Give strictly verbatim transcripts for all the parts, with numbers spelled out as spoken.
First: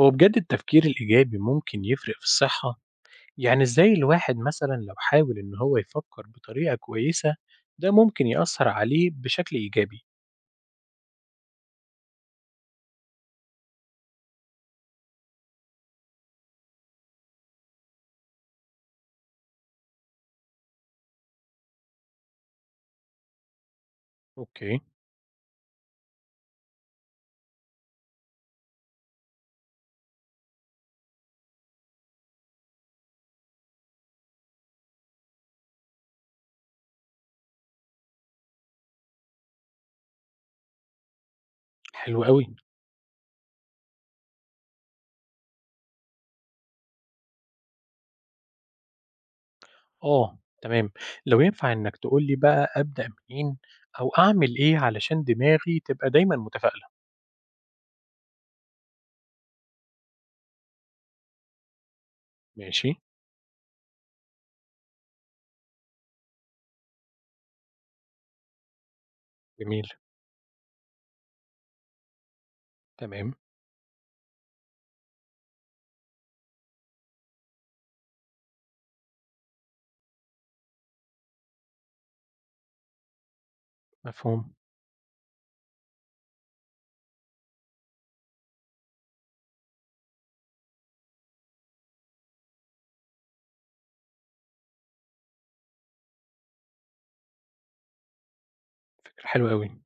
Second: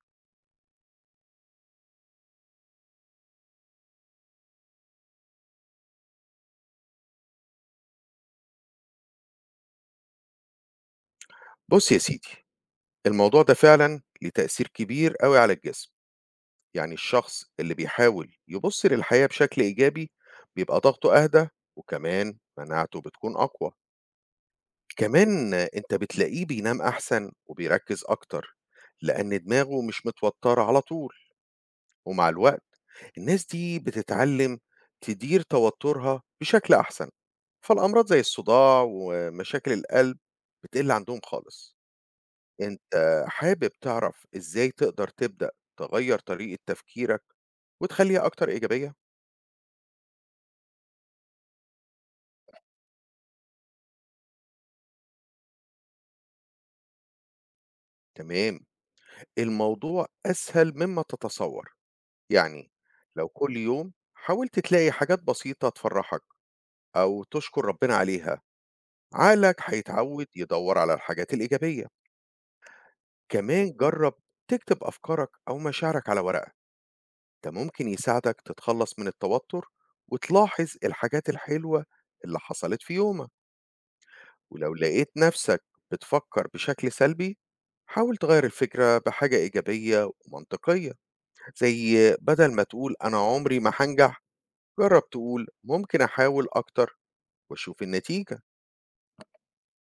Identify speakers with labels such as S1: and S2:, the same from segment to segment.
S1: هو بجد التفكير الإيجابي ممكن يفرق في الصحة. يعني إزاي الواحد مثلا لو حاول إن هو يفكر بطريقة كويسة ده ممكن يأثر عليه بشكل إيجابي.
S2: بُص يا سيدي، الموضوع ده فعلًا ليه تأثير كبير أوي على الجسم، يعني الشخص اللي بيحاول يبُص للحياة بشكل إيجابي بيبقى ضغطه أهدى وكمان مناعته بتكون أقوى،
S1: اوكي.
S2: كمان أنت بتلاقيه بينام أحسن وبيركّز أكتر، لأن دماغه مش متوترة على طول، ومع الوقت الناس دي بتتعلم تدير توترها بشكل أحسن، فالأمراض زي الصداع ومشاكل القلب بتقل عندهم خالص.
S1: حلو قوي.
S2: أنت حابب تعرف إزاي تقدر تبدأ تغيّر طريقة تفكيرك وتخلّيها أكتر إيجابية؟
S1: آه تمام، لو ينفع إنك تقولي بقى أبدأ منين أو أعمل إيه علشان دماغي تبقى دايما متفائلة.
S2: تمام، الموضوع أسهل مما تتصوّر، يعني
S1: ماشي.
S2: لو كل يوم حاولت تلاقي حاجات بسيطة تفرّحك أو تشكر ربنا عليها، عقلك
S1: جميل.
S2: هيتعوّد يدوّر على الحاجات الإيجابية.
S1: تمام.
S2: كمان جرّب تكتب أفكارك أو مشاعرك على ورقة، ده ممكن يساعدك تتخلّص من التوتر وتلاحظ الحاجات الحلوة اللي حصلت في يومك.
S1: مفهوم.
S2: ولو لقيت نفسك بتفكر بشكل سلبي حاول تغير الفكرة بحاجة إيجابية ومنطقية زي بدل ما تقول أنا عمري ما هنجح جرب تقول ممكن أحاول أكتر وأشوف النتيجة.
S1: فكرة حلوة قوي.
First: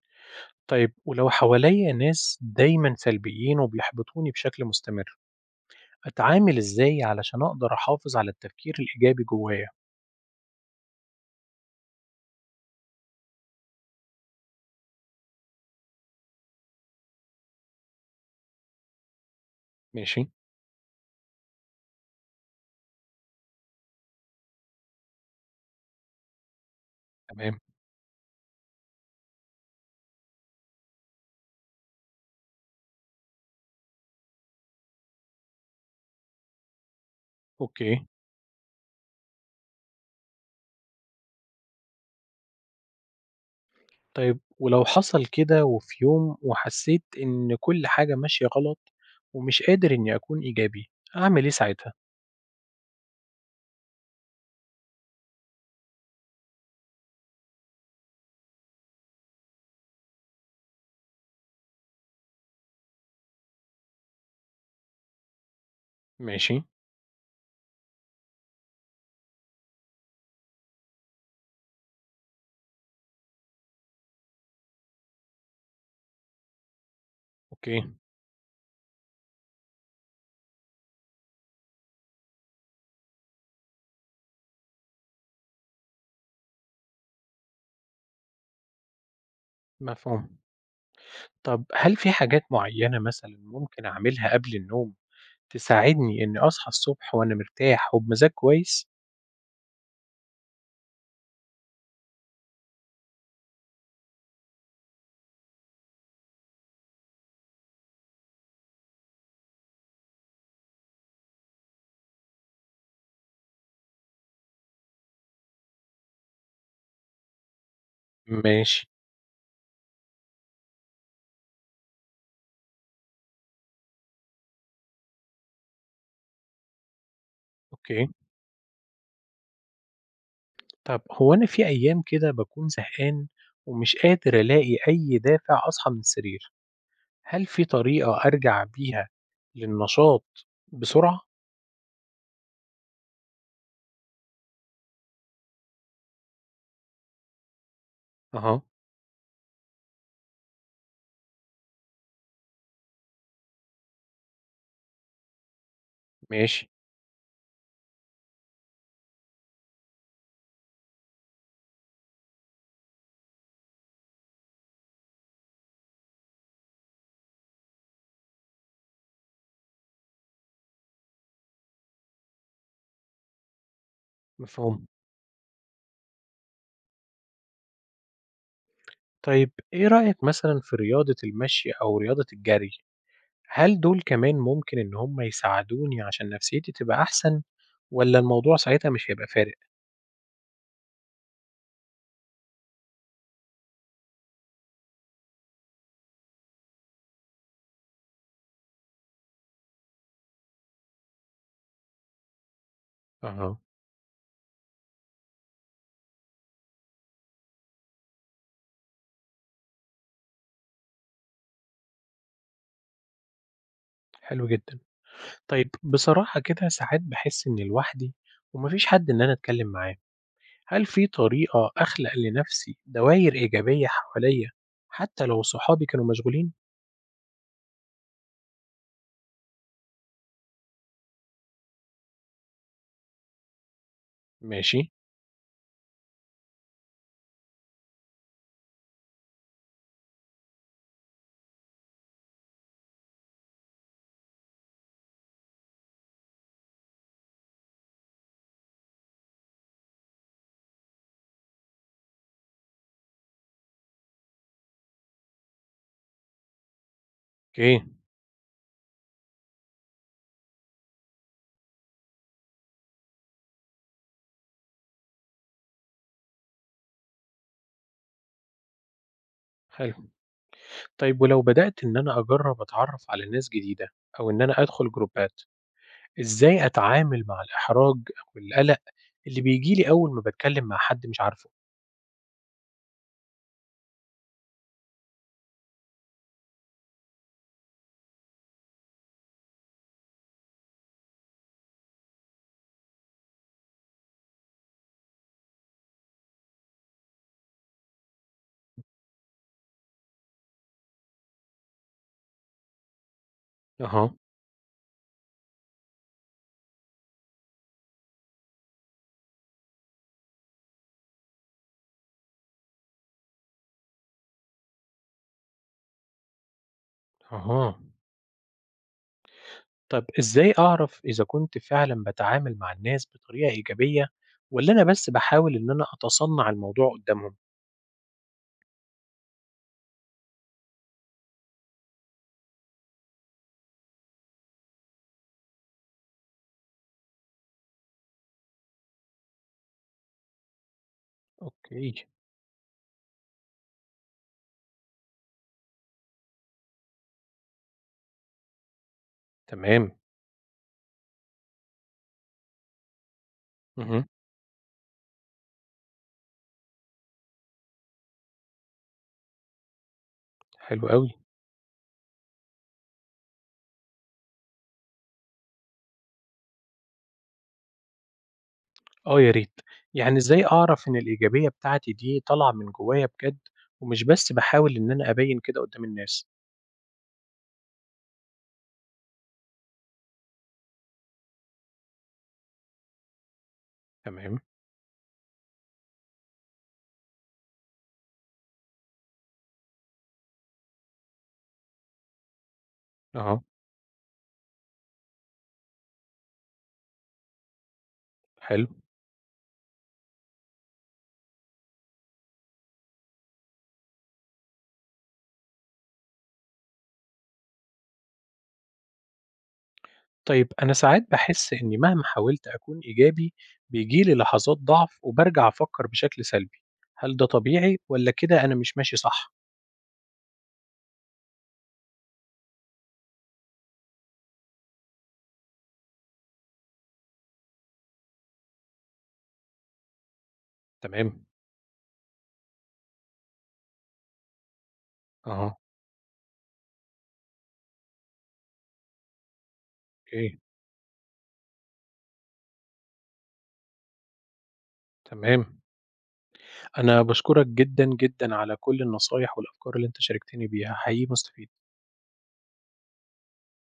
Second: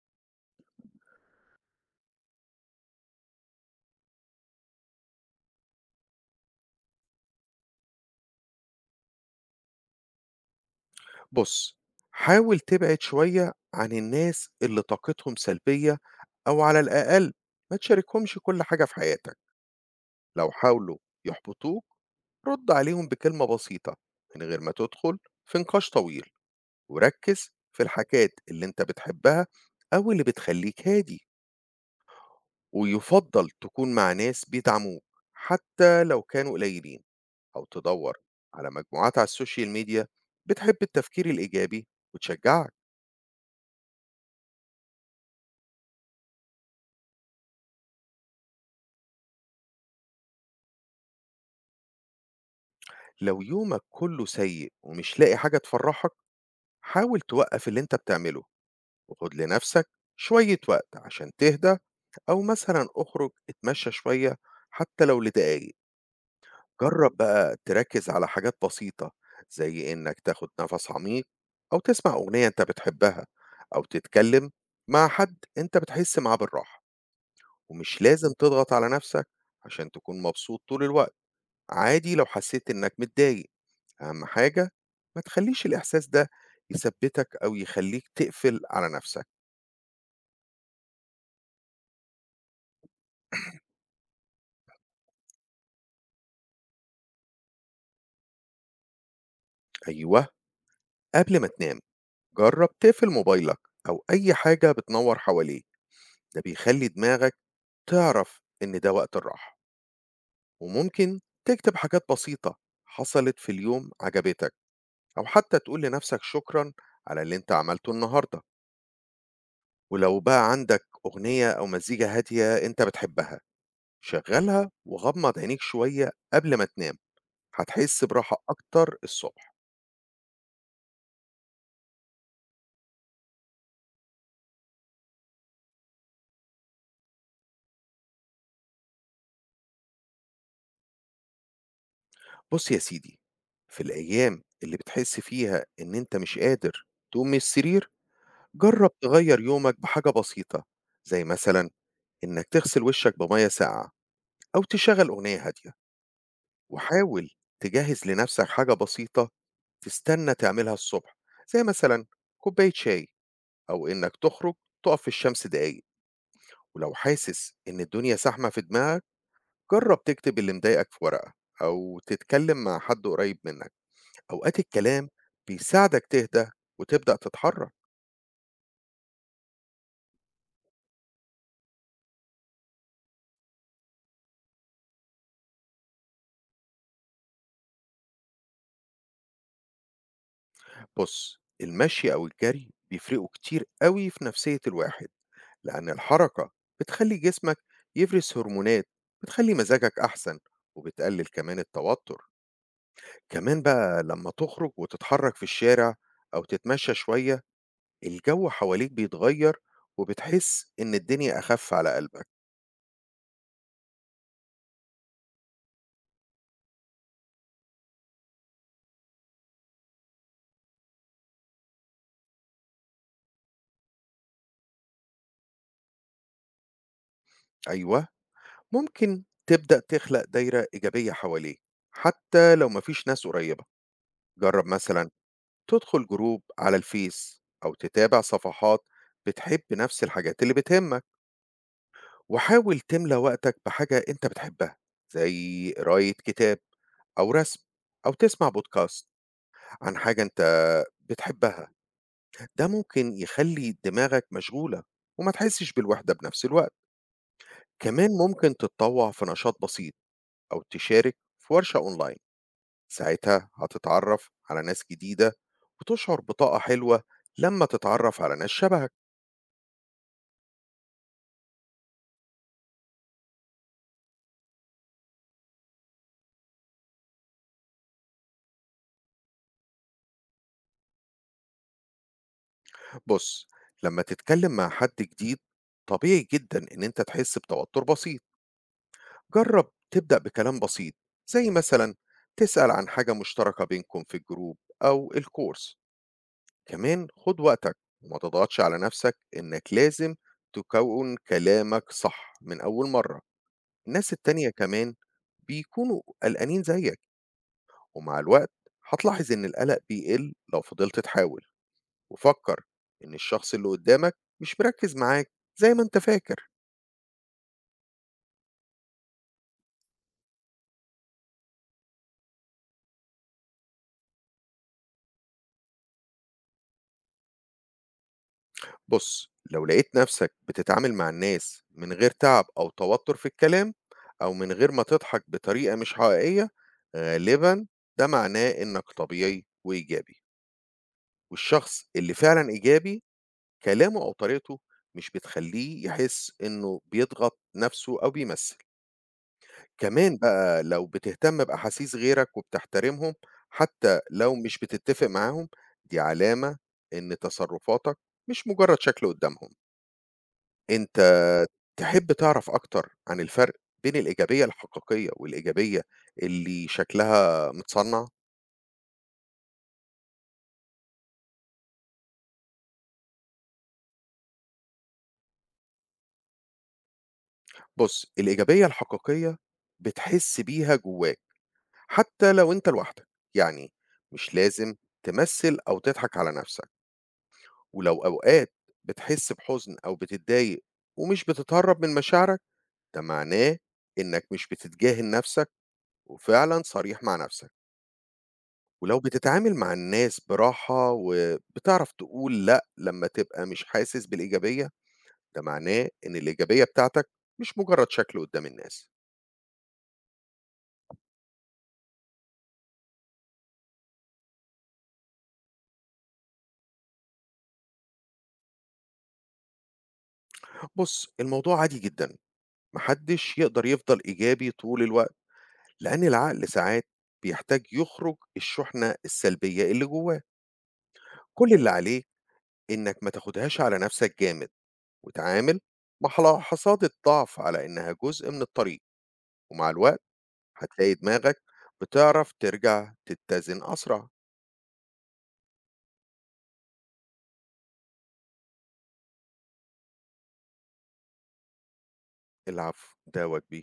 S1: طيب ولو حواليا ناس دايما سلبيين وبيحبطوني بشكل مستمر، أتعامل إزاي علشان أقدر أحافظ على التفكير الإيجابي جوايا؟
S2: بص حاول تبعد شوية عن الناس اللي طاقتهم سلبية أو على الأقل ما تشاركهمش كل حاجة في حياتك.
S1: ماشي.
S2: لو حاولوا يحبطوك رد عليهم بكلمة بسيطة من غير ما تدخل في نقاش طويل وركز
S1: تمام.
S2: في الحاجات اللي أنت بتحبها أو اللي بتخلّيك هادي، ويُفضّل تكون مع ناس بيدعموك حتى لو كانوا قليلين، أو
S1: أوكي.
S2: تدوّر على مجموعات على السوشيال ميديا بتحب التفكير الإيجابي وتشجّعك.
S1: طيب ولو حصل كده وفي يوم وحسيت إن كل حاجة ماشية غلط ومش قادر إني أكون إيجابي، أعمل إيه ساعتها؟
S2: لو يومك كلّه سيء ومش لاقي حاجة تفرّحك، حاول توقّف اللي أنت بتعمله وخُد لنَفْسك شوية وقت عشان تهدى أو مثلًا اخرج اتمشّى شوية حتى لو لدقايق.
S1: ماشي.
S2: جرب بقى تركز على حاجات بسيطة زي إنك تاخد نفس عميق أو تسمع أغنية أنت بتحبها أو تتكلم مع حد أنت بتحس معاه بالراحة.
S1: اوكي.
S2: ومش لازم تضغط على نفسك عشان تكون مبسوط طول الوقت، عادي لو حسيت إنك متضايق، أهم حاجة ما تخليش الإحساس ده يثبتك أو يخليك تقفل على نفسك.
S1: مفهوم. طب هل في حاجات معينة مثلا ممكن أعملها قبل النوم تساعدني إني أصحى الصبح وأنا مرتاح وبمزاج كويس؟
S2: أيوه، قبل ما تنام جرب تقفل موبايلك أو أي حاجة بتنور حواليك، ده بيخلي دماغك تعرف إن ده وقت الراحة، وممكن تكتب حاجات بسيطة حصلت في اليوم عجبتك، أو حتى تقول لنفسك شكرا على اللي أنت عملته النهاردة.
S1: ماشي.
S2: ولو بقى عندك أغنية أو مزيكا هادية أنت بتحبها شغلها وغمض عينيك شوية قبل ما تنام، هتحس
S1: أوكي.
S2: براحة أكتر الصبح.
S1: طب هو أنا في أيام كده باكون زهقان ومش قادر ألاقي أي دافع أصحى من السرير، هل في طريقة أرجع بيها للنشاط بسرعة؟
S2: بص يا سيدي، في الأيام اللي بتحس فيها إن أنت مش قادر تقوم من السرير
S1: أها.
S2: جرب تغير يومك بحاجة بسيطة، زي مثلا إنك تغسل وشك بمية ساقعة أو تشغل أغنية هادية.
S1: ماشي.
S2: وحاول تجهز لنفسك حاجة بسيطة تستنى تعملها الصبح، زي مثلا كوباية شاي أو إنك تخرج تقف في الشمس دقايق. ولو حاسس إن الدنيا زحمة في دماغك جرب تكتب اللي مضايقك في ورقة أو تتكلم مع حد قريب منك، أوقات
S1: مفهوم.
S2: الكلام بيساعدك تهدى وتبدأ تتحرك.
S1: طيب إيه رأيك مثلا في رياضة المشي أو رياضة الجري؟ هل دول كمان ممكن إن هم يساعدوني عشان نفسيتي تبقى أحسن ولا الموضوع ساعتها مش هيبقى فارق؟
S2: بص المشي أو الجري بيفرقوا كتير قوي في نفسية الواحد، لأن الحركة بتخلي جسمك يفرز هرمونات بتخلي مزاجك أحسن وبتقلل كمان التوتر.
S1: أها.
S2: كمان بقى لما تخرج وتتحرك في الشارع أو تتمشى شوية الجو حواليك بيتغير وبتحس إن الدنيا أخف على قلبك.
S1: حلو جدا. طيب بصراحة كده ساعات بحس إني لوحدي ومفيش حد إن أنا أتكلم معاه. هل في طريقة أخلق لنفسي دوائر إيجابية حواليا حتى لو صحابي كانوا مشغولين؟
S2: أيوة، ممكن تبدأ تخلق دايرة إيجابية حواليك حتى لو مفيش ناس قريبة، جرب
S1: ماشي.
S2: مثلا تدخل جروب على الفيس أو تتابع صفحات بتحب نفس الحاجات اللي بتهمك، وحاول تملى وقتك بحاجة أنت بتحبها زي قراية كتاب أو رسم أو تسمع بودكاست عن حاجة أنت بتحبها، ده ممكن يخلي دماغك مشغولة وما تحسش بالوحدة بنفس الوقت.
S1: أوكي.
S2: كمان ممكن تتطوع في نشاط بسيط أو تشارك في ورشة أونلاين، ساعتها هتتعرف على ناس جديدة وتشعر بطاقة حلوة لما تتعرف على ناس شبهك.
S1: حلو. طيب ولو بدأت إن أنا أجرب أتعرف على ناس جديدة أو إن أنا أدخل جروبات، إزاي أتعامل مع الإحراج أو القلق اللي بيجيلي أول ما بتكلم مع حد مش عارفه؟
S2: بص، لما تتكلم مع حد جديد طبيعي جدا إن أنت تحس بتوتر بسيط، جرب تبدأ بكلام بسيط زي مثلا تسأل عن حاجة مشتركة بينكم في الجروب أو الكورس. كمان خد وقتك وما تضغطش على نفسك إنك لازم تكون كلامك صح من أول مرة، الناس
S1: أها.
S2: التانية كمان بيكونوا قلقانين زيك، ومع الوقت هتلاحظ إن القلق بيقل لو فضلت تحاول، وفكر إن الشخص اللي قدامك مش مركز معاك زي ما أنت فاكر.
S1: أها. طب إزاي أعرف إذا كنت فعلا بتعامل مع الناس بطريقة إيجابية ولا أنا بس بحاول إن أنا أتصنع الموضوع قدامهم؟
S2: بُص، لو لقيت نفسك بتتعامل مع الناس من غير تعب أو توتر في الكلام، أو من غير ما تضحك بطريقة مش حقيقية، غالبًا ده معناه إنك طبيعي وإيجابي، والشخص
S1: أوكي.
S2: اللي فعلًا إيجابي كلامه أو طريقته مش بتخلّيه يحس إنه بيضغط نفسه أو بيمثل،
S1: تمام.
S2: كمان بقى لو بتهتم بأحاسيس غيرك وبتحترمهم حتى
S1: مهم.
S2: لو مش بتتفق معاهم، دي علامة إن تصرفاتك مش مجرد شكل قدامهم.
S1: حلو
S2: أنت
S1: أوي.
S2: تحب تعرف أكتر عن الفرق بين الإيجابية الحقيقية والإيجابية اللي شكلها متصنع؟
S1: آه يا ريت، يعني إزاي أعرف إن الإيجابية بتاعتي دي طالعة من جوايا بجد، ومش بس باحاول إن أنا أبيّن كده قدّام الناس؟
S2: بُص، الإيجابية الحقيقية بتحس بيها جواك حتى لو أنت لوحدك، يعني مش
S1: تمام.
S2: لازم تمثّل أو تضحك على نَفْسك، ولو أوقات بتحس بحزن أو بتتضايق ومش بتتهرّب من مشاعرك، ده
S1: أها.
S2: معناه إنّك مش بتتجاهل نَفْسك وفعلًا صريح مع نَفْسك.
S1: حلو.
S2: ولو بتتعامل مع الناس براحة وبتعرف تقول لأ لما تبقى مش حاسس بالإيجابية، ده معناه إن الإيجابية بتاعتك مش مجرد شكل قدام الناس.
S1: طيب أنا ساعات باحس إني مهما حاولت أكون إيجابي، بييجي لي لحظات ضعف وبارجع أفكّر بشكل سلبي، هل ده طبيعي والّا كده أنا مش ماشي صح؟
S2: بُص، الموضوع عادي جدًا، ما حدش يقدر يفضل إيجابي طول الوقت، لأن العقل ساعات بيحتاج يخرج الشحنة السلبية اللي جواه.
S1: تمام.
S2: كل اللي عليك إنك ما تاخدهاش على نفسك جامد،
S1: أها.
S2: وتعامل مع حصاد الضعف على إنها جزء من الطريق، ومع الوقت
S1: أوكي.
S2: هتلاقي دماغك بتعرف ترجع تتزن أسرع.
S1: تمام. أنا باشكرك جدًا، جدًا على كل النصايح والأفكار اللي أنت شاركتني بيها، حقيقي مستفيد.
S2: العفو، ده واجبي.